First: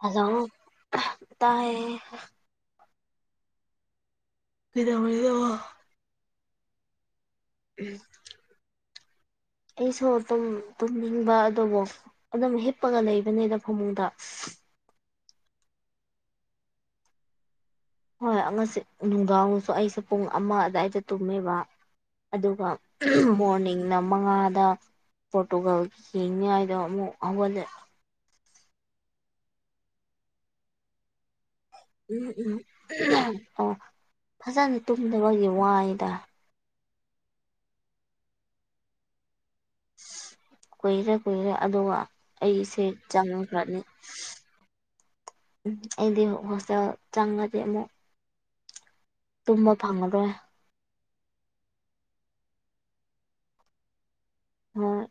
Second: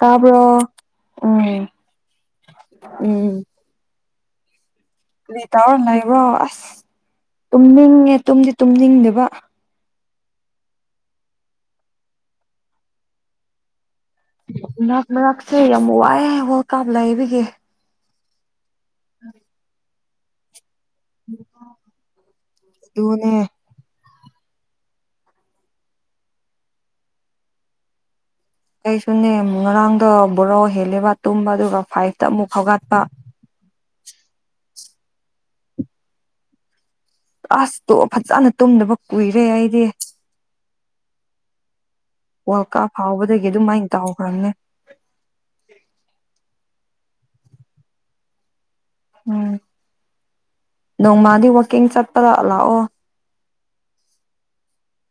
hello ꯎꯝ ꯇꯥꯏꯌꯦ ꯎꯝ ꯀꯩꯗꯧꯔꯤꯅꯣ ꯀꯔꯤ ꯇꯧꯔ ꯂꯩꯕ꯭ꯔꯣ ꯑꯁ ꯇꯨꯝꯅꯤꯡꯉꯦ ꯇꯨꯝꯗꯤ ꯇꯨꯝꯅꯤꯡꯗꯦꯕ ꯑꯩꯁꯨ ꯇꯨꯝ ꯇꯨꯝꯅꯤꯡꯕ ꯑꯗꯨꯕꯨ ꯑꯗꯨꯝ ꯍꯤꯞꯄꯒ ꯂꯩꯕꯅꯤꯅ ꯐꯃꯨꯡꯗ ꯃꯔꯛ ꯃꯔꯛꯁꯦ ꯌꯥꯝ ꯋꯥꯏꯑꯦ ꯋꯥꯜꯀꯥꯞ ꯂꯩꯕꯒꯤ ꯍꯣꯏ ꯑꯃꯁꯤ ꯅꯨꯡꯗꯥꯡꯁꯨ ꯑꯩꯁꯦ ꯄꯨꯡ ꯑꯃ ꯑꯗꯨꯏꯗ ꯇꯨꯝꯃꯦꯕ ꯑꯗꯨꯒ ꯑꯗꯨꯅꯦ ꯃꯣꯔꯅꯤꯡꯅ ꯃꯉꯥꯗ ꯄꯣꯔꯇꯨꯒꯥꯜꯒꯤ ꯌꯦꯡꯅꯤꯡꯉꯥꯏꯗꯣ ꯑꯃꯨꯛ ꯍꯧꯒꯜꯂꯦ ꯑꯩꯁꯨꯅꯦ ꯉꯔꯥꯡꯗꯣ ꯕꯣꯔꯣ ꯍꯦꯜꯂꯦꯕ ꯇꯨꯝꯕꯗꯣ ꯎꯝ ꯎꯝ ꯑꯣ ꯐꯖꯅ ꯇꯨꯝꯗꯕꯒꯤ ꯋꯥꯏꯌꯦꯗ ꯑꯁ ꯇꯣ ꯐꯖꯅ ꯇꯨꯝꯗꯕ ꯀꯨꯏ ꯔꯦ ꯀꯨꯏꯔꯦ ꯀꯨꯏꯔꯦ ꯑꯗꯨꯒ ꯋꯥꯔꯜ ꯑꯩꯁꯦ ꯀꯞ ꯍꯥꯎꯕꯗꯒꯤ ꯆꯝꯈ꯭ꯔꯅꯤ ꯑꯗꯨꯃꯥꯏꯅ ꯇꯧꯈ꯭ꯔꯕꯅꯦ ꯎꯝ ꯑꯩꯗꯤ ꯍꯣꯁꯇꯦꯜ ꯆꯪꯉꯗꯤ ꯑꯃꯨꯛ ꯎꯝ ꯇꯨꯝꯕ ꯐꯪꯉꯔꯣꯏ ꯅꯣꯡꯃꯗꯤ ꯋꯥꯛꯀꯤꯡ ꯆꯠꯄꯗ ꯂꯥꯛꯑꯣ ꯍꯣꯏ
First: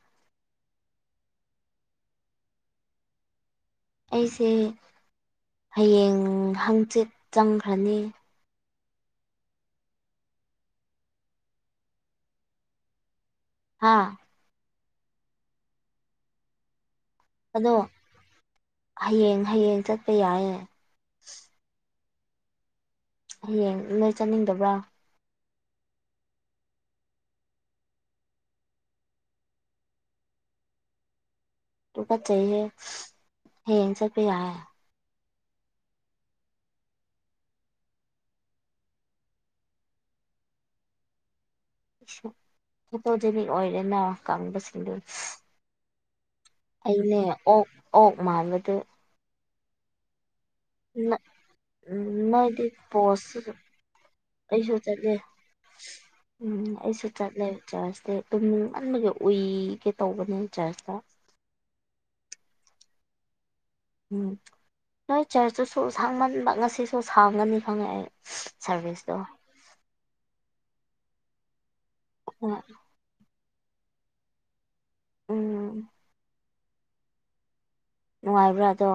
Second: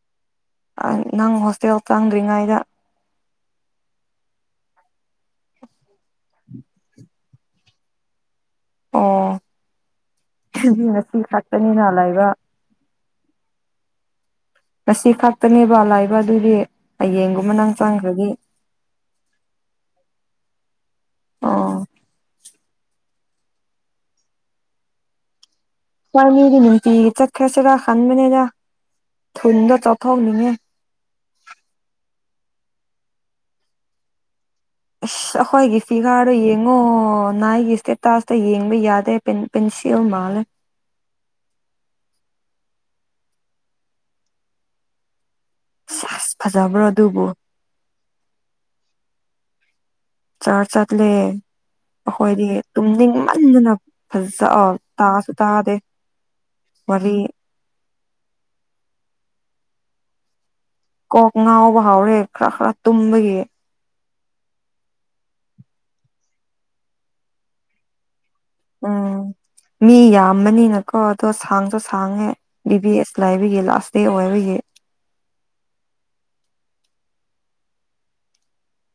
ꯅꯪ ꯍꯣꯁꯇꯦꯜ ꯆꯪꯗ꯭ꯔꯤꯉꯩꯗ ꯑꯩꯁꯦ ꯍꯌꯦꯡ ꯍꯪꯆꯤꯠ ꯆꯪꯈ꯭ꯔꯅꯤ ꯑꯣ ꯑꯗꯨ ꯉꯁꯤ ꯈꯛꯇꯅꯤꯅ ꯂꯩꯕ ꯍꯥꯥ ꯉꯁꯤ ꯈꯛꯇꯅꯦꯕ ꯂꯩꯏꯕ ꯑꯗꯨꯒꯤ ꯑꯗꯣ ꯍꯌꯦꯡ ꯍꯌꯦꯡ ꯆꯠꯄ ꯌꯥꯏꯌꯦ ꯑꯣ ꯍꯌꯦꯡ ꯅꯣꯏ ꯆꯠꯅꯤꯡꯗꯕ꯭ꯔꯥ ꯕꯅꯤꯗꯤ ꯅꯨꯡꯇꯤꯒꯤ ꯆꯠꯈ꯭ꯔꯁꯤꯔ ꯈꯟꯕꯅꯦꯗ ꯊꯨꯟꯗꯣ ꯆꯥꯎꯊꯣꯛ ꯅꯤꯡꯉꯦ ꯇꯨꯀꯠꯆꯩꯌꯦ ꯍꯌꯦꯡ ꯆꯠꯄ ꯌꯥꯏꯌꯦ ꯑꯁ ꯑꯩꯈꯣꯏꯒꯤ ꯐꯤꯒꯥꯔꯗ ꯌꯦꯡꯉꯣ ꯅꯥꯏꯒꯤ ꯏꯁꯇꯦꯇꯥꯁꯇ ꯌꯦꯡꯕ ꯌꯥꯗꯦ ꯄꯦꯟꯁꯤꯜ ꯃꯥꯜꯂꯦ ꯐꯣꯇꯣꯖꯦꯅꯤꯛ ꯑꯣꯏꯔꯦꯅ ꯀꯪꯕꯁꯤꯡꯗꯨ ꯁꯥꯁ ꯑꯩꯅꯦ ꯑꯣꯛ ꯑꯣꯛ ꯃꯥꯟꯕꯗꯨ ꯆꯔꯆ ꯆꯠꯂꯦ ꯑꯈꯣꯏꯗꯤ ꯅꯣꯏꯗꯤ ꯄꯣꯁꯁꯨ ꯇꯨꯝꯅꯤꯡꯃꯟꯗꯅ ꯐꯖ ꯑꯩꯁꯨ ꯆꯠꯂꯦ ꯇꯥꯁꯨ ꯇꯥꯗꯦ ꯎꯝ ꯑꯩꯁꯨ ꯋꯥꯔꯤ ꯆꯠꯂꯦ ꯆꯔꯆꯇꯤ ꯇꯨꯝꯅꯤꯡꯃꯟꯕꯒꯤ ꯎꯏꯒꯦ ꯇꯧꯕꯅꯦ ꯆꯔꯆꯇ ꯀꯣꯛ ꯉꯥꯎꯕ ꯍꯥꯎꯔꯦ ꯈꯔ ꯈꯔ ꯇꯨꯝꯕꯒꯤ ꯎꯝ ꯅꯣꯏ ꯆꯔꯆꯇꯨꯁꯨ ꯁꯥꯡꯃꯟꯕ ꯉꯁꯤꯁꯨ ꯁꯥꯡꯒꯅꯤ ꯈꯪꯉꯦ ꯑꯩ ꯁꯥꯔꯚꯤꯁꯇꯣ ꯎꯝ ꯃꯤ ꯌꯥꯝꯕꯅꯤꯅꯀꯣ ꯑꯗꯣ ꯁꯥꯡꯁꯨ ꯁꯥꯡꯉꯦ ꯕꯤꯕꯤ ꯑꯦꯁꯂꯥꯏ ꯑꯗꯨꯒꯤ ꯂꯥꯁ ꯗꯦ ꯑꯣꯏꯕꯒꯤ ꯎꯝ ꯅꯨꯡꯉꯥꯏꯕ꯭ꯔꯥ ꯑꯗꯣ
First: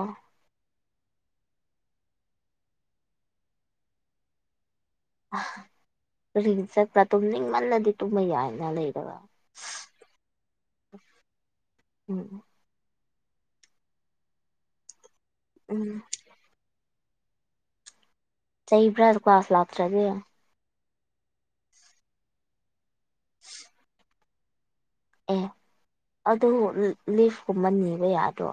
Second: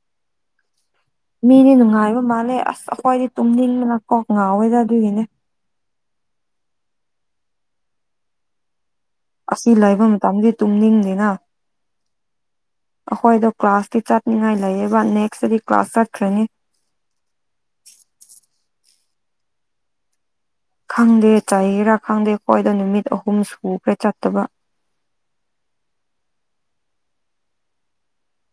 ꯃꯤꯗꯤ ꯅꯨꯡꯉꯥꯏꯕ ꯃꯥꯜꯂꯦ ꯑꯁ ꯑꯈꯣꯏꯗꯤ ꯇꯨꯝꯅꯤꯡꯕꯅꯥ ꯀꯣꯛ ꯉꯥꯎꯋꯦꯗꯥ ꯀꯔꯤꯒꯤ ꯆꯠꯄ ꯇꯨꯝꯅꯤꯡꯃꯜꯂꯗꯤ ꯇꯨꯝꯕ ꯌꯥꯏꯅ ꯂꯩꯔꯒ ꯑꯁꯤ ꯂꯩꯏꯕ ꯃꯇꯝꯗꯤ ꯇꯨꯝꯅꯤꯡꯗꯤꯅꯥ ꯎꯝ ꯑꯈꯣꯏꯗꯣ ꯀ꯭ꯂꯥꯁꯇꯤ ꯆꯠꯅꯤꯉꯥꯏ ꯂꯩꯌꯦꯕꯥ ꯅꯦꯛꯁꯇꯗꯤ ꯎꯝ ꯀ꯭ꯂꯥꯁ ꯆꯠꯈ꯭ꯔꯅꯤ ꯀꯤꯕ꯭ꯔꯥ ꯀ꯭ꯂꯥꯁ ꯂꯥꯛꯇ꯭ꯔꯗꯤ ꯈꯪꯗꯦ ꯀꯥꯔꯤꯔꯥ ꯈꯪꯗꯦ ꯈꯣꯏꯗ ꯅꯨꯃꯤꯠ ꯑꯍꯨꯝ ꯁꯨꯈ꯭ꯔꯦ ꯆꯠꯇꯕꯥ ꯑꯦ ꯑꯗꯨ ꯂꯤ ꯂꯤꯐ ꯀꯨꯝꯕ ꯅꯤꯕ ꯌꯥꯗ꯭ꯔꯣ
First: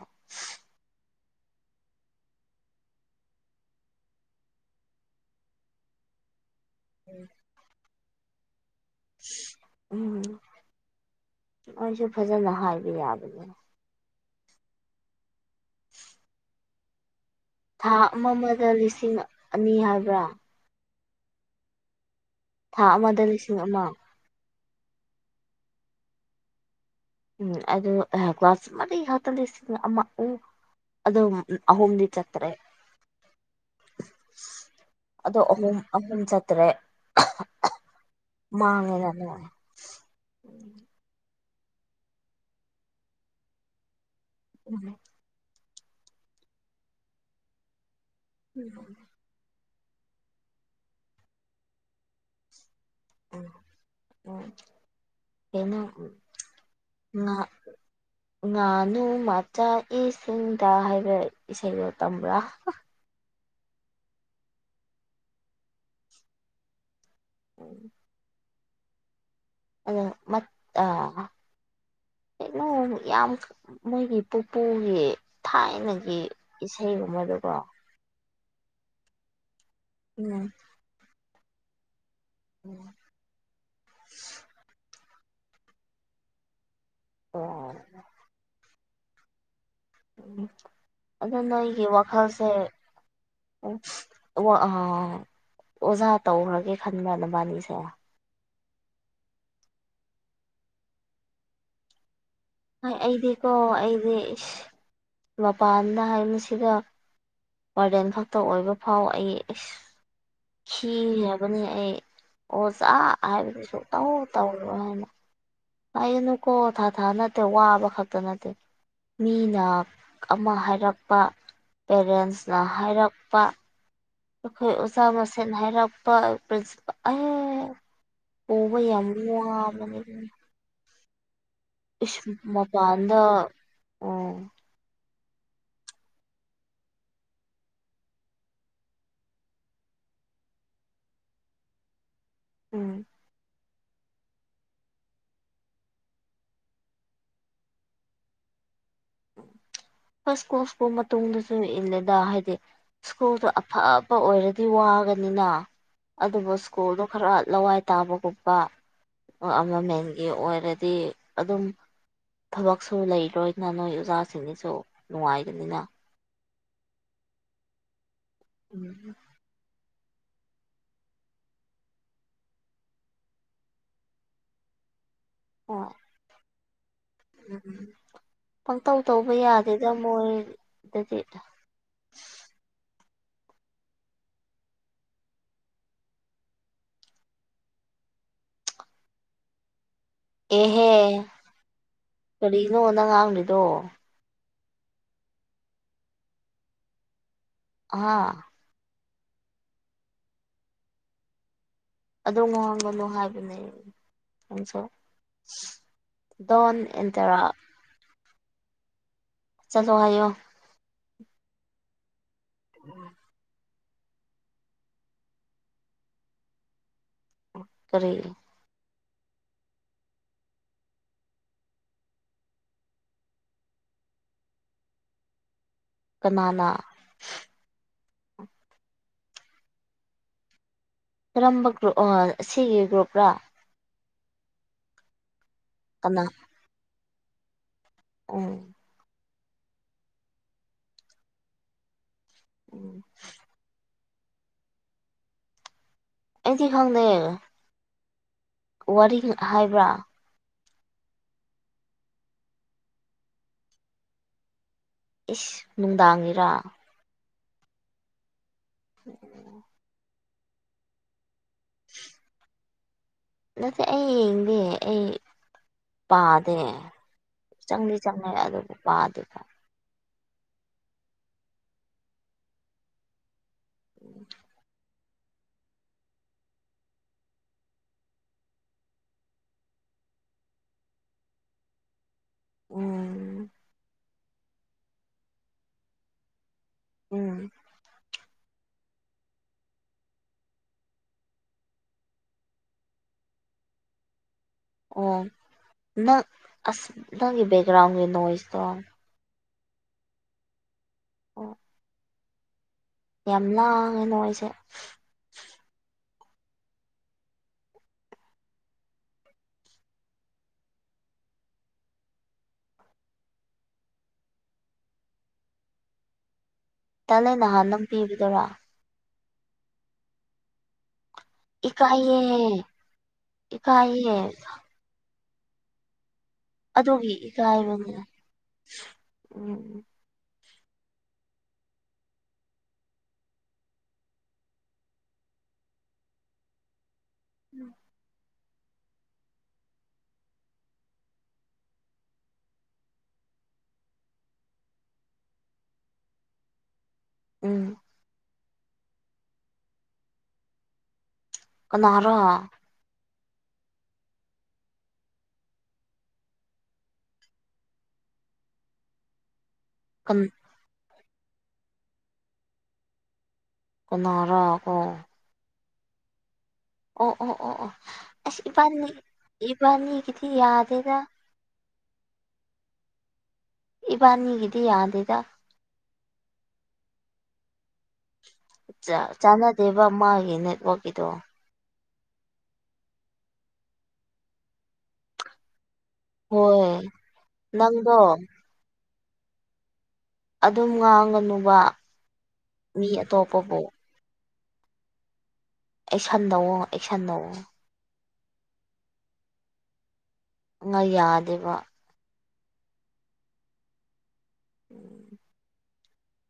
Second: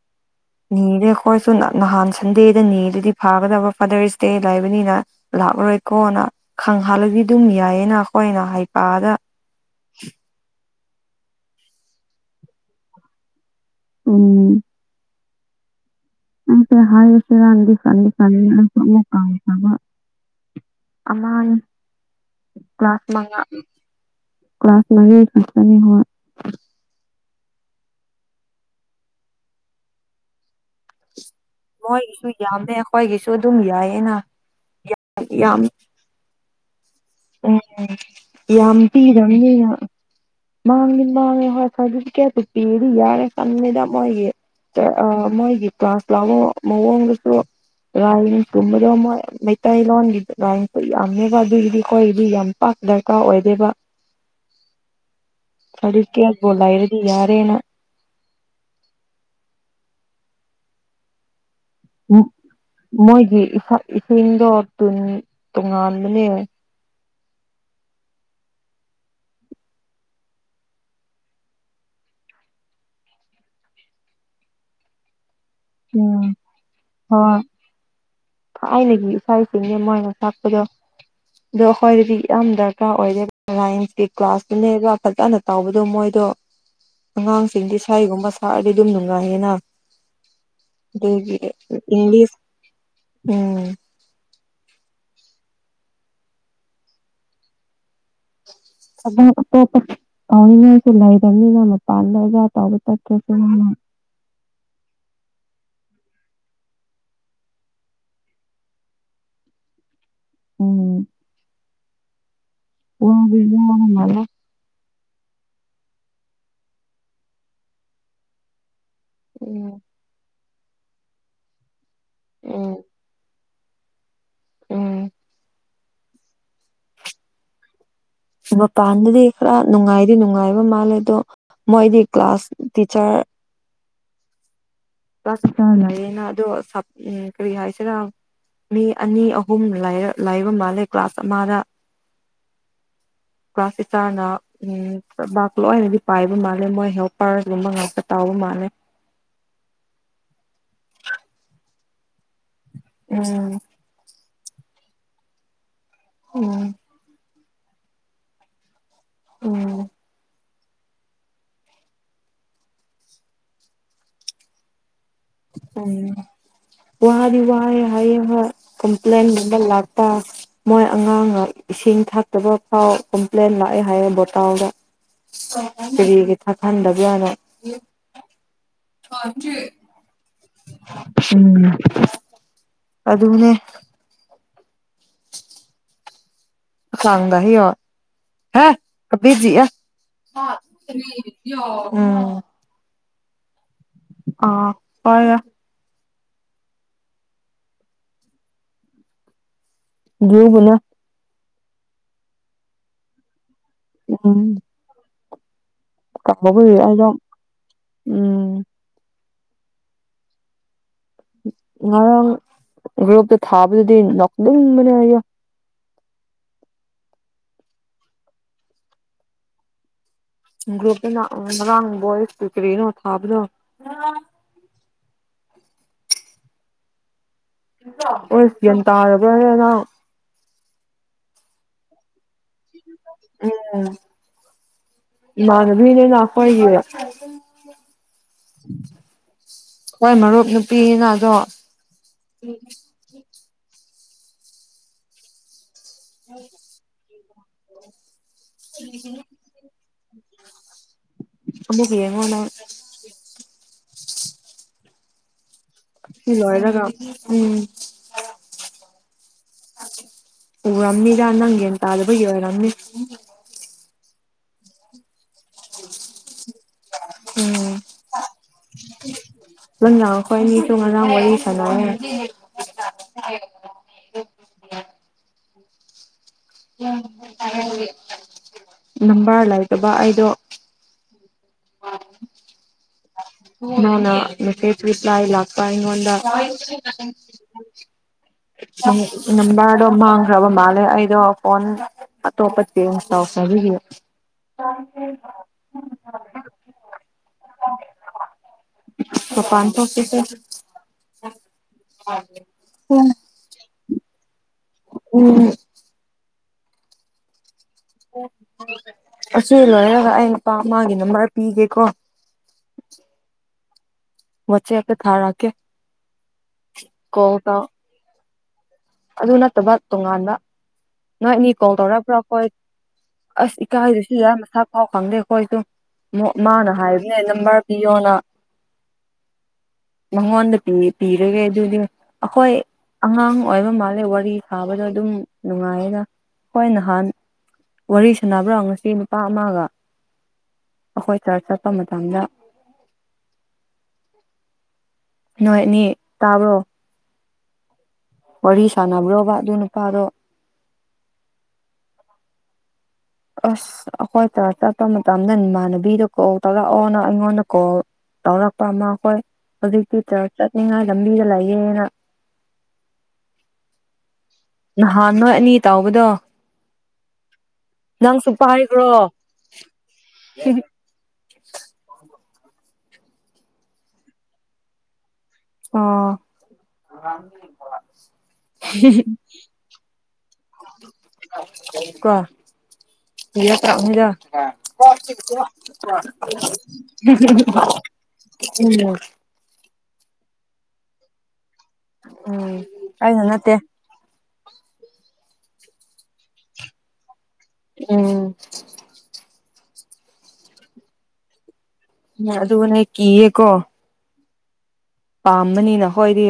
ꯅꯤꯗꯦ ꯈꯣꯏꯁꯨ ꯅꯍꯥꯟ ꯁꯟꯗꯦꯗ ꯅꯤꯗꯨꯗꯤ ꯐꯥꯒꯗꯕ ꯐꯥꯗꯔꯁ ꯗꯦ ꯂꯥꯏꯕꯅꯤꯅ ꯂꯥꯛꯂꯔꯣꯏꯀꯣꯅ ꯈꯪꯍꯜꯂꯥꯗꯤ ꯑꯗꯨꯝ ꯌꯥꯏꯌꯦꯅꯥ ꯑꯩꯈꯣꯏꯅ ꯍꯥꯏ ꯎꯝ ꯑꯥꯏꯖꯨ ꯐꯖꯅ ꯍꯥꯏꯕ ꯌꯥꯕꯅꯦ ꯎꯝ ꯑꯩꯁꯦ ꯍꯥꯏꯔꯁꯤꯔꯥꯅꯗꯤ ꯊꯥ ꯈꯟꯗꯤ ꯈꯟꯕꯅꯦ ꯑꯃꯃꯗ ꯑꯩꯁꯨ ꯑꯃꯨꯛ ꯂꯤꯁꯤꯡ ꯀꯥꯎꯈ꯭ꯔꯕꯥ ꯑꯅꯤ ꯍꯥꯏꯕ꯭ꯔꯥ ꯑꯃꯥꯅꯤ ꯊꯥ ꯑꯃꯗ ꯂꯤꯁꯤꯡ ꯑꯃ ꯀ꯭ꯂꯥꯁ ꯃꯔꯤ ꯈꯛꯇꯅꯤ ꯍꯣꯏ ꯎꯝ ꯑꯗꯨ ꯑꯍꯥ ꯀ꯭ꯂꯥꯁ ꯃꯔꯤ ꯈꯛꯇ ꯂꯤꯁꯤꯡ ꯑꯃ ꯎꯝ ꯑꯗꯨ ꯃꯣꯏꯒꯤꯁꯨ ꯌꯥꯝꯃꯦ ꯑꯩꯈꯣꯏꯒꯤꯁꯨ ꯑꯗꯨꯝ ꯌꯥꯏꯌꯦꯅꯥ ꯑꯗꯣ ꯑꯍꯨꯝ ꯑꯍꯨꯝ ꯆꯠꯇꯔꯦ ꯑꯦ ꯌꯥꯝ ꯅꯣꯏ ꯄꯤꯗꯝꯅꯤꯅ ꯃꯥꯡꯗꯤ ꯃꯥꯡꯉꯦ ꯍꯣꯏ ꯁꯔꯇꯤꯐꯤꯀꯦꯠꯄꯨ ꯄꯤꯔꯗꯤ ꯌꯥꯔꯦ ꯇꯟꯂꯤꯗꯥ ꯃꯣꯏꯒꯤ ꯎꯝ ꯑꯥ ꯃꯣꯏꯒꯤ ꯀ꯭ꯂꯥꯁ ꯂꯧꯋꯥ ꯃꯑꯣꯡꯗꯨꯁꯨ ꯎꯝ ꯔꯥꯏꯒꯨꯝꯕꯗꯣ ꯃꯣꯏ ꯃꯩ ꯇꯩꯂꯣꯟꯒꯤꯒꯥ ꯌꯥꯝꯃꯦꯕꯥ ꯑꯗꯨꯒꯤꯗꯤ ꯀꯣꯏꯒꯤꯗꯤ ꯌꯥꯝ ꯄꯥꯛ ꯗꯔꯀꯥꯔ ꯎꯝ ꯑꯣꯏꯗꯦꯕꯥ ꯎꯝ ꯀꯩꯅꯣ ꯁꯔꯇꯤꯐꯤꯀꯦꯠꯕꯣ ꯂꯥꯏꯔꯗꯤ ꯉꯥ ꯌꯥꯔꯦꯅꯥ ꯉꯥꯅꯨ ꯃꯆꯥ ꯏꯁꯤꯡꯗ ꯍꯥꯏꯕ꯭ꯔꯥ ꯏꯁꯩꯗꯣ ꯇꯝꯕ꯭ꯔꯥ ꯐꯛ ꯏꯁꯤꯡꯗꯣ ꯇꯨꯟ ꯇꯣꯉꯥꯟꯕꯅꯦ [inaudible] ꯑ ꯃꯠ ꯑꯥ ꯀꯩꯅꯣ ꯌꯥꯝ ꯃꯣꯏꯒꯤ ꯄꯨꯄꯨꯒꯤ ꯊꯥꯏꯅꯒꯤ ꯎꯝ ꯍꯣꯏ ꯏꯁꯩꯒꯨꯝꯕꯗꯨꯀꯣ ꯊꯥꯏꯅꯒꯤ ꯏꯁꯥꯏꯁꯤꯡꯖꯦ ꯃꯣꯏꯅ ꯎꯝ ꯇꯥꯛꯄꯗꯣ ꯑꯗꯣ ꯑꯈꯣꯏꯗꯗꯤ ꯌꯥꯝ ꯗꯔꯀꯥꯔ ꯑꯣꯏꯔꯦ ꯔꯥꯏꯝꯁꯀꯤ ꯀ꯭ꯂꯥꯁꯇꯨꯅꯦꯕꯥ ꯐꯖꯅ ꯇꯧꯕꯗꯣ ꯃꯣꯏꯗꯣ ꯑꯣ ꯑꯉꯥꯡꯁꯤꯡꯗꯤ ꯏꯁꯩꯒꯨꯝꯕ ꯁꯛꯑꯗꯤ ꯑꯗꯨꯝ ꯅꯨꯡꯉꯥꯏꯌꯦꯅꯥ ꯎꯝ ꯑꯗꯨ ꯅꯣꯏꯒꯤ ꯏꯪꯂꯤꯁ ꯋꯥꯈꯜꯁꯦ ꯎꯝ ꯑꯣ ꯑꯥ ꯑꯣꯖꯥ ꯇꯧꯈ꯭ꯔꯒꯦ ꯈꯟꯕ꯭ꯔ ꯅꯕꯥꯅꯤꯁꯦ ꯊꯕꯛ ꯑꯇꯣꯞꯄ ꯇꯧꯅꯤꯡꯉꯥꯏꯁꯨ ꯂꯩꯇꯝꯅꯤꯅ ꯃꯥꯇꯝꯗꯣ ꯍꯣꯏ ꯑꯩꯗꯤꯀꯣ ꯑꯩꯗꯤ ꯏꯁ ꯃꯄꯥꯥꯟ ꯗꯥ ꯍꯥꯏꯕꯁꯤꯗꯥ ꯋꯥꯔꯗꯦꯟ ꯈꯛꯇ ꯑꯣꯏꯕ ꯐꯥꯎ ꯑꯩ ꯏꯁ ꯎꯝ ꯈꯤꯒ꯭ꯔꯕꯅꯦ ꯑꯩ ꯑꯣꯖꯥ ꯋꯥꯗꯤ ꯍꯥꯏꯕꯗꯨ ꯋꯥꯕ ꯁꯨꯛꯇꯧ ꯃꯥꯜꯂꯦ ꯇꯧꯔꯣꯏ ꯍꯥꯏꯅ ꯍꯥꯏꯒꯅꯨꯀꯣ ꯊꯥ ꯊꯥ ꯅꯠꯇꯦ ꯋꯥꯕ ꯈꯛꯇ ꯅꯠꯇꯦ ꯃꯤꯅ ꯎꯝ ꯑꯃ ꯍꯥꯏꯔꯛꯄ ꯄꯦꯔꯦꯟꯁꯅ ꯎꯝ ꯍꯥꯏꯔꯛꯄ ꯑꯩꯈꯣꯏ ꯎꯝ ꯑꯣꯖꯥ ꯃꯁꯦꯟ ꯍꯥꯏꯔꯛꯄ ꯄ꯭ꯔꯤ ꯑꯦ ꯄꯨꯕ ꯌꯥꯝ ꯃꯄꯥꯟꯗꯗꯤ ꯈꯔ ꯋꯥꯕꯅꯦ ꯅꯨꯡꯉꯥꯏꯗꯤ ꯅꯨꯡꯉꯥꯏꯕ ꯃꯥꯜꯂꯦ ꯑꯗꯣ ꯃꯣꯏꯗꯤ ꯏꯁ ꯀ꯭ꯂꯥꯁ ꯃꯄꯥꯟꯗ ꯇꯤꯆꯔ ꯑꯣ [unintelligible] ꯑꯗꯣ ꯁꯞ ꯀꯔꯤ ꯍꯥꯏꯁꯤꯔꯥ ꯃꯤ ꯑꯅꯤ ꯑꯍꯨꯝ ꯂꯩ ꯂꯥꯏꯕ ꯃꯥꯜꯂꯦ ꯀ꯭ꯂꯥꯁ ꯑꯃꯗ ꯎꯝ ꯀ꯭ꯂꯥꯁ ꯇꯤꯆꯥꯔꯅ ꯎꯝ ꯕꯥꯥꯛ ꯂꯣꯏꯅꯗꯤ ꯄꯥꯏꯕ ꯃꯥꯜꯂꯦ ꯃꯣꯏ ꯍꯦꯜꯄꯔꯒꯨꯝꯕ ꯉꯥꯛꯇ ꯇꯧꯕ ꯃꯥꯜꯂꯦ ꯑꯂꯦ ꯍꯣꯏ ꯁ꯭ꯄꯨꯜ ꯁ꯭ꯀꯨꯜ ꯃꯇꯨꯡꯗꯁꯨ ꯏꯜꯂꯦꯗ ꯍꯥꯏꯗꯤ ꯁ꯭ꯀꯨꯜꯗꯣ ꯎꯝ ꯑꯐꯕ ꯑꯣꯏꯔꯗꯤ ꯋꯥꯒꯅꯤꯅ ꯑꯗꯨꯕꯨ ꯎꯝ ꯁ꯭ꯀꯨꯜꯗꯣ ꯈꯔ ꯂꯋꯥꯏ ꯇꯥꯕꯒꯣꯠꯄ ꯎꯝ ꯑꯃꯃꯦꯟꯒꯤ ꯑꯣꯏ ꯑꯗꯤ ꯑꯗꯨꯝ ꯊꯕꯛꯁꯨ ꯂꯩꯔꯣꯏꯅ ꯅꯣꯏ ꯑꯣꯖꯥꯁꯤꯡꯁꯤꯁꯨ ꯅꯨꯡꯉꯥꯏꯒꯅꯤꯅ ꯎꯝ ꯋꯥꯗꯤ ꯋꯥ ꯍꯥꯏ ꯍꯥꯢꯌꯦ ꯍꯣꯢ ꯎꯝ ꯀꯝꯄ꯭ꯂꯦꯟ ꯒꯨꯝꯕ ꯂꯥꯛ ꯃꯣꯏ ꯑꯉꯥꯡ ꯏꯁꯤꯡ ꯊꯥꯛꯇꯕ ꯐꯥꯎ ꯀꯝꯄ꯭ꯂꯦꯟ ꯂꯥꯛꯑꯦ ꯍꯥꯏꯌꯦ ꯕꯣꯇꯥꯎꯜꯗ ꯍꯣꯏ ꯀ꯭ꯔꯤ ꯒꯤ ꯊꯛꯍꯟꯗ ꯎꯝ ꯄꯪꯇꯧ ꯇꯧꯕ ꯌꯥꯗꯦꯗ ꯃꯣꯏ [unintelligible] ꯎꯝ ꯑꯗꯨꯅꯦ [unintelligible] ꯑꯦꯍꯦ ꯎꯝ ꯑꯗꯣ ꯑꯥ ꯄꯔ ꯑꯍꯥ ꯗꯨꯒꯨꯅ ꯑꯗꯣ ꯉꯍꯥꯡꯕꯅꯣ ꯍꯥꯏꯕꯅꯦ ꯅꯪꯁꯨ [unintelligible] ꯀꯝꯕꯒꯤ ꯗꯣꯟ ꯑꯩꯗꯣ ꯑꯦꯟꯇꯔꯥ ꯎꯝ ꯆꯂꯣ ꯍꯥꯏꯌꯣ ꯉꯔꯥꯡ ꯒ꯭ꯔꯨꯞꯇ ꯊꯥꯕꯗꯨꯗꯤ ꯅꯣꯛꯅꯤꯡꯕꯅꯦ ꯑꯌꯣ ꯀꯔꯤ ꯒ꯭ꯔꯨꯞꯇꯅ ꯉꯥꯔꯥꯡ ꯕꯣꯏꯁꯇꯨ ꯀ꯭ꯔꯤꯅꯣ ꯊꯥꯕꯗꯣ ꯀꯅꯥꯅ ꯑꯣꯏꯁꯦꯟ ꯇꯥꯔꯕꯅꯦ ꯅꯪ ꯀꯔꯝꯕ ꯒ꯭ꯔꯨꯞ ꯑꯣ ꯁꯤꯒꯤ ꯒ꯭ꯔꯨꯞ ꯔ ꯃꯥꯅꯕꯤꯅꯦ ꯀꯅꯥ ꯂꯥꯛꯄ ꯑꯩꯒꯤ ꯎꯝ ꯍꯣꯏ ꯃꯔꯨꯞ ꯅꯨꯄꯤꯅꯤꯅ ꯑꯗꯣ ꯎꯝ ꯑꯩꯗꯤ ꯈꯪꯗꯦ ꯋꯥꯔꯤꯡ ꯍꯥꯏꯕ꯭ꯔꯥ ꯑꯃꯕꯨ ꯌꯦꯡꯉꯣ ꯅꯪ ꯏꯁ ꯅꯨꯡꯗꯥꯡꯒꯤꯔꯥ ꯏꯂꯣꯢꯔꯒ ꯎꯝ ꯎꯔꯝꯅꯤꯗ ꯅꯪ ꯌꯦꯟ ꯇꯥꯗꯕꯒꯤ ꯑꯣꯢꯔꯝꯅꯤ ꯅꯇꯦ ꯑꯩ ꯌꯦꯡꯗꯦ ꯑꯩ ꯄꯥꯗꯦ ꯎꯝ ꯆꯪꯗꯤ ꯆꯪꯉꯦ ꯑꯗꯨꯕꯨ ꯄꯥꯗꯦ ꯀꯣꯏꯅꯤꯁꯨ ꯉꯔꯥꯡ ꯋꯥꯔꯤ ꯁꯅꯌꯦ ꯅꯝꯕꯔ ꯂꯩꯇꯕ ꯑꯩꯗꯣ ꯎꯝ [unintelligible] [inaudible] ꯎꯝ ꯅꯝꯕꯔꯗꯣ ꯃꯥꯡꯈ꯭ꯔꯕ ꯃꯥꯜꯂꯦ ꯑꯩꯗꯣ ꯐꯣꯟ ꯑꯇꯣꯞꯄꯇꯤ ꯇꯧꯈ꯭ꯔꯕꯒꯤ ꯑꯣ ꯅꯪ ꯑꯁ ꯅꯪꯒꯤ ꯕꯦꯛꯒ꯭ꯔꯥꯎꯟꯒꯤ ꯅꯣꯏꯁꯇꯣ ꯃꯄꯥꯟ ꯊꯣꯛꯀꯦꯁꯦ ꯑꯣ ꯌꯥꯝ ꯂꯥꯡꯉꯦ ꯅꯣꯏꯁꯦ ꯎꯝ ꯑꯁꯤ ꯂꯣꯏꯔꯒ ꯑꯩ ꯅꯨꯄꯥ ꯑꯃꯒꯤ ꯅꯝꯕꯔ ꯄꯤꯒꯦꯀꯣ [inaudible] ꯋꯥꯆꯦꯞꯇ ꯊꯥꯔꯛꯀꯦ ꯇꯜꯂꯦ ꯀꯣꯜ ꯇꯧ ꯅꯍꯥꯟ ꯅꯪ ꯄꯤꯕꯗꯨꯔ ꯑꯗꯨ ꯅꯠꯇꯕ ꯇꯣꯉꯥꯟꯕ ꯅꯣꯏꯅꯤ ꯀꯣꯜ ꯇꯧꯔꯛꯄ꯭ꯔꯥ ꯏꯀꯥꯏꯌꯦ ꯑꯩꯈꯣꯏ ꯑꯁ ꯏꯀꯥꯏꯕꯁꯨ ꯏꯀꯥꯏꯌꯦ ꯌꯥꯝ ꯃꯁꯥꯛ ꯐꯥꯎ ꯈꯪꯗꯦ ꯍꯣꯏꯗꯨ ꯃꯥꯅ ꯑꯗꯨꯒꯤ ꯍꯥꯏꯕꯅꯦ ꯅꯝꯕꯔ ꯏꯀꯥꯏꯕꯅꯦ ꯄꯤꯌꯣꯅ ꯎꯝ ꯃꯉꯣꯟꯗ ꯄꯤ ꯄꯤꯔꯒꯦ ꯑꯗꯨꯗꯤ ꯑꯩꯈꯣꯏ ꯑꯉꯥꯡ ꯑꯣꯏꯕ ꯃꯥꯜꯂꯦ ꯋꯥꯔꯤ ꯁꯥꯕꯗꯣ ꯑꯗꯨꯝ ꯅꯨꯡꯉꯥꯏꯌꯦꯗ ꯍꯣꯏ ꯅꯍꯥꯟ ꯋꯥꯔꯤ ꯁꯥꯟꯅꯕ꯭ꯔꯣ ꯉꯁꯤ ꯅꯨꯄꯥ ꯑꯃꯒ ꯑꯩꯈꯣꯏ ꯆꯔ ꯆꯠꯄ ꯃꯇꯝꯗ [inaudible] ꯅꯣꯏꯅꯤ ꯇꯥꯕ꯭ꯔꯣ ꯎꯝ ꯋꯥꯔꯤ ꯁꯥꯟꯅꯕ꯭ꯔꯣꯕ ꯑꯗꯨ ꯅꯨꯄꯥꯗꯣ ꯀꯅꯔꯣ ꯑꯁ ꯑꯩꯈꯣꯏ ꯆꯔꯖ ꯆꯠꯄ ꯃꯇꯝꯗ ꯏꯃꯥꯟꯅꯕꯤꯗ ꯀꯣꯜ ꯇꯥꯛꯂꯛꯑꯣꯅ ꯑꯩꯉꯣꯟꯗ ꯀꯣꯜ ꯇꯧꯔꯄ ꯑꯃ ꯑꯩꯈꯣꯏ ꯍꯧꯖꯤꯛꯇꯤ ꯀꯟ ꯆꯔ꯭ꯖ ꯆꯠꯅꯤꯉꯥꯏ ꯂꯝꯕꯤꯗ ꯂꯩꯌꯦꯅ ꯀꯅꯥ ꯅꯍꯥꯟ ꯅꯣꯏ ꯑꯅꯤ ꯇꯥꯎꯕꯗꯣ ꯑꯣ ꯑꯣ ꯑꯣ ꯑꯣ ꯑꯁ ꯏꯕꯥꯅꯤ ꯄꯥꯏꯈ꯭ꯔꯣ ꯏꯕꯥꯅꯤꯒꯤꯗꯤ ꯌꯥꯗꯦꯗ ꯏꯕꯅꯤꯒꯤꯗꯤ ꯌꯥꯗꯦꯗ ꯑꯣ ꯆꯥꯟꯅꯗꯦꯕ ꯃꯥꯒꯤ ꯅꯦꯠꯋꯥꯛꯀꯤꯗꯣ ꯌꯦ ꯇ꯭ꯔꯥ ꯌꯥꯥ ꯍꯣꯏ [unintelligible] ꯅꯪꯗꯣ ꯎꯝ [unintelligible] ꯑꯗꯨꯝ ꯉꯥꯡꯒꯅꯨꯕ ꯎꯝ ꯃꯤ ꯑꯩꯅ ꯅꯠꯇꯦ ꯑꯇꯣꯞꯄꯕꯨ ꯑꯦꯛ ꯁꯟꯇꯧꯑꯣ ꯑꯩꯛ ꯁꯟꯗꯧꯑꯣ ꯎꯝ ꯉ ꯌꯥꯗꯦꯕ ꯑꯗꯨꯒꯅꯦ ꯀꯤꯌꯦꯀꯣ ꯎꯝ ꯄꯥꯝꯕꯅꯤꯅ ꯍꯣꯏꯗꯤ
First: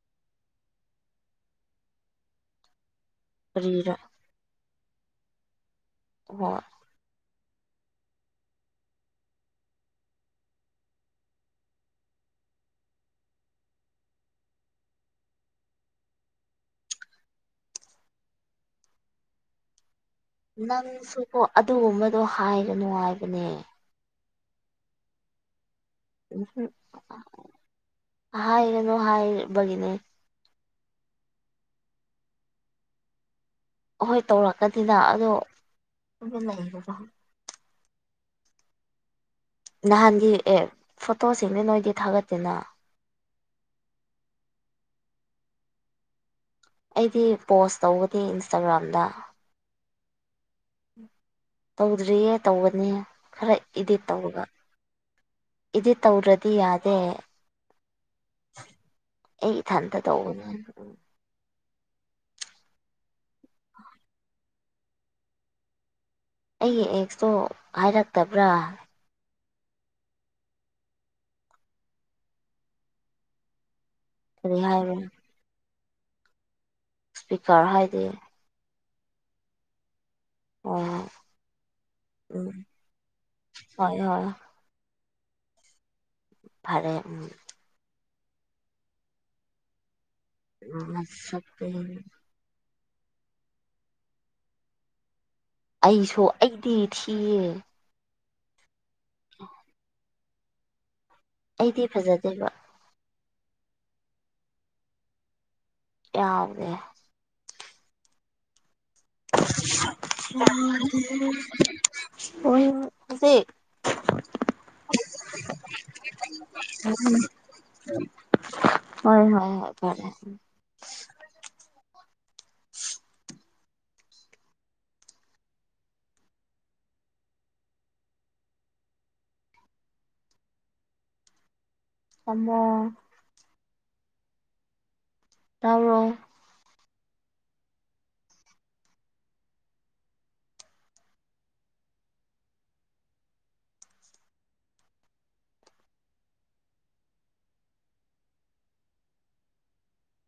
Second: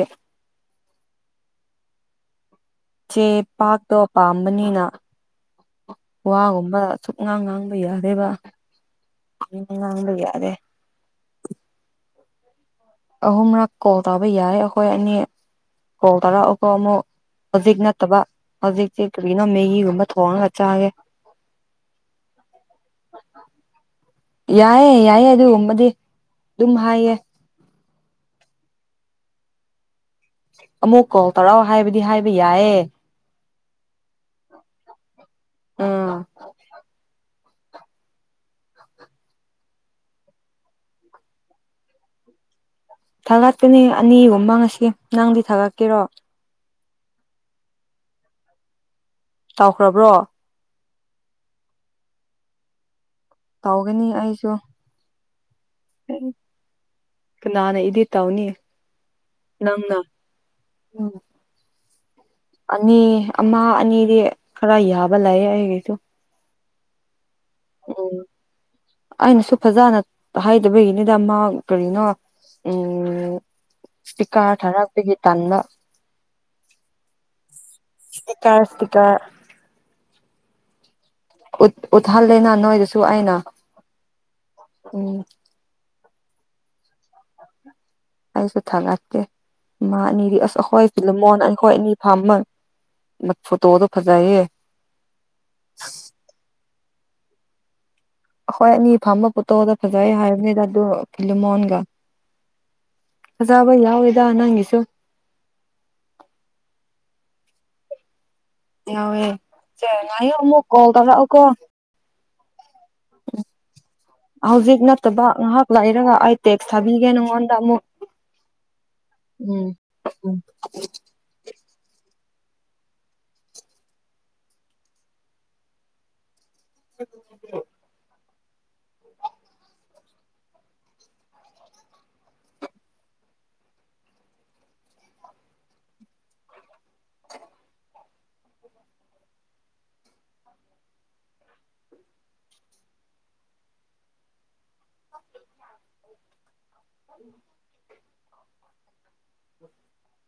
ꯆꯦ ꯀꯔꯤꯔ ꯄꯥꯛꯇꯣ ꯄꯥꯝꯕꯅꯤꯅ ꯍꯣꯏ ꯋꯥꯒꯨꯝꯕ ꯁꯨꯝ ꯉꯥꯡ ꯉꯥꯡꯕ ꯌꯥꯔꯦꯕ ꯑ ꯉꯥꯡꯕ ꯌꯥꯔꯦ ꯑꯍꯨꯝꯔꯛ ꯀꯣꯜ ꯇꯩꯕ ꯌꯥꯔꯦ ꯑꯩꯈꯣꯏ ꯑꯅꯤ ꯀꯣꯜ ꯇꯥꯔꯛꯎꯀꯣ ꯑꯃꯨꯛ ꯍꯧꯖꯤꯛ ꯅꯠꯇꯕ ꯍꯧꯖꯤꯛꯁꯦ ꯀꯔꯤꯅꯣ ꯃꯦꯒꯤꯒꯨꯝꯕ ꯊꯣꯡꯉꯒ ꯆꯥꯒꯦ ꯅꯪꯁꯨꯀꯣ ꯑꯗꯨꯒꯨꯝꯕꯗꯣ ꯍꯥꯏꯒꯅꯨ ꯍꯥꯏꯕꯅꯦ ꯌꯥꯏꯌꯦ ꯌꯥꯏꯌꯦ ꯑꯗꯨꯒꯨꯝꯕꯗꯤ ꯑꯗꯨꯝ ꯍꯥꯏꯌꯦ ꯍꯥꯏꯒꯅꯣ ꯍꯥꯏꯕꯒꯤꯅꯦ ꯑꯃꯨꯛ ꯀꯣꯜ ꯇꯧꯔꯣ ꯍꯥꯏꯕꯗꯤ ꯍꯥꯏꯕ ꯌꯥꯏꯌꯦ ꯍꯣꯏ ꯇꯧꯔꯛꯀꯗꯤꯗ ꯑꯗꯣ ꯎꯝ ꯅꯍꯥꯟꯒꯤ ꯑꯦ ꯐꯣꯇꯣꯁꯤꯡꯗꯤ ꯅꯣꯏꯗꯤ ꯊꯥꯒꯠꯇꯦꯅ ꯊꯥꯒꯠꯄꯅꯦ ꯑꯅꯤꯒꯨꯝꯕꯉꯁꯤ ꯅꯪꯗꯤ ꯊꯥꯒꯠꯀꯦꯔꯣ ꯑꯩꯗꯤ ꯄꯣꯁ ꯇꯧꯕꯗꯤ ꯏꯟꯁꯇꯥꯒ꯭ꯔꯥꯝꯗ ꯇꯥꯎꯈ꯭ꯔꯥꯕ꯭ꯔꯣ ꯇꯧꯗ꯭ꯔꯤꯌꯦ ꯇꯧꯒꯅꯤꯌꯦ ꯈꯔ ꯏꯗꯤꯠ ꯇꯧꯒꯅꯤ ꯇꯧꯔꯒ ꯑꯩꯁꯨ ꯏꯗꯤꯠ ꯇꯧꯗ꯭ꯔꯗꯤ ꯌꯥꯗꯦ ꯀꯅꯥꯅ ꯏꯗꯤꯠ ꯇꯧꯅꯤ ꯑꯩ ꯅꯪꯅ ꯏꯊꯟꯇ ꯇꯧꯕ ꯑꯅꯤ ꯑꯃ ꯑꯅꯤꯗꯤ ꯈꯔ ꯌꯥꯕ ꯂꯩꯌꯦ ꯑꯩꯒꯤꯁꯨ ꯑꯩꯒꯤ ꯑꯦꯛꯁꯇꯣ ꯎꯝ ꯍꯥꯏꯔꯛꯇꯕ꯭ꯔꯥ ꯑꯩꯅꯁꯨ ꯐꯖꯅ ꯍꯥꯏꯗꯕꯒꯤꯅꯤꯗ ꯃꯥ ꯀꯔꯤꯅꯣ ꯎꯝ ꯁꯇꯤꯀꯥꯔ ꯀꯔꯤ ꯍꯥꯏꯕ꯭ꯔꯥ ꯊꯥꯔꯛꯄꯒꯤ ꯇꯥꯟꯕ ꯆꯍꯥꯏ ꯗꯤ ꯇ ꯑꯣ ꯎꯠꯍꯜꯂꯦꯅ ꯎꯝ ꯅꯣꯏꯗꯁꯨ ꯑꯩꯅ ꯍꯣꯏ ꯍꯣꯏ ꯎꯝ ꯐꯔꯦ ꯎꯝ ꯑꯩꯁꯨ ꯊꯉꯠꯇꯦ ꯑꯃ ꯑꯅꯤꯗꯤ ꯑꯁ ꯑꯩꯈꯣꯏ ꯆꯤꯜꯂꯝꯨꯃꯣꯟ ꯃꯁꯛꯇꯤ ꯑꯩꯈꯣꯏ ꯑꯅꯤ ꯐꯥꯝꯃꯟ ꯃꯠ ꯐꯣꯇꯣꯗꯣ ꯐꯖꯩꯌꯦ ꯑꯩꯁꯨ ꯑꯩꯗꯤ ꯊꯤꯌꯦ ꯑꯩꯈꯣꯏ ꯑꯅꯤ ꯐꯝꯝꯕ ꯐꯣꯇꯣꯗ ꯐꯖꯩ ꯍꯥꯏꯕꯅꯤꯗ ꯑꯗꯨ ꯑꯩꯗꯤ ꯐꯖꯗꯦꯕ ꯐꯖꯥꯕ ꯌꯥꯎꯋꯦꯗ ꯅꯪꯒꯤꯁꯨ ꯌꯥꯎꯗꯦ ꯌꯥꯎꯋꯦ ꯑꯦ ꯉꯥꯏꯌꯨ ꯑꯃꯨꯛ ꯀꯣꯜ ꯇꯔꯛ ꯑꯣ ꯀꯣ ꯍꯣꯏꯁꯦ [unintelligible] ꯍꯧꯖꯤꯛ ꯅꯠꯇꯕ ꯉꯥꯏꯍꯥꯛ ꯂꯥꯛꯔꯒ ꯑꯩ ꯇꯦꯛꯁ ꯊꯥꯕꯤꯒꯦ ꯅꯪꯉꯣꯟꯗ ꯑꯃꯨꯛ ꯍꯣꯏ ꯍꯣꯏ ꯎꯝ ꯍꯣꯏ ꯐꯔꯦ ꯎꯝ [inaudible] ꯊꯝꯃꯣ ꯇꯥꯕ꯭ꯔꯣ [inaudible] [inaudible] [inaudible]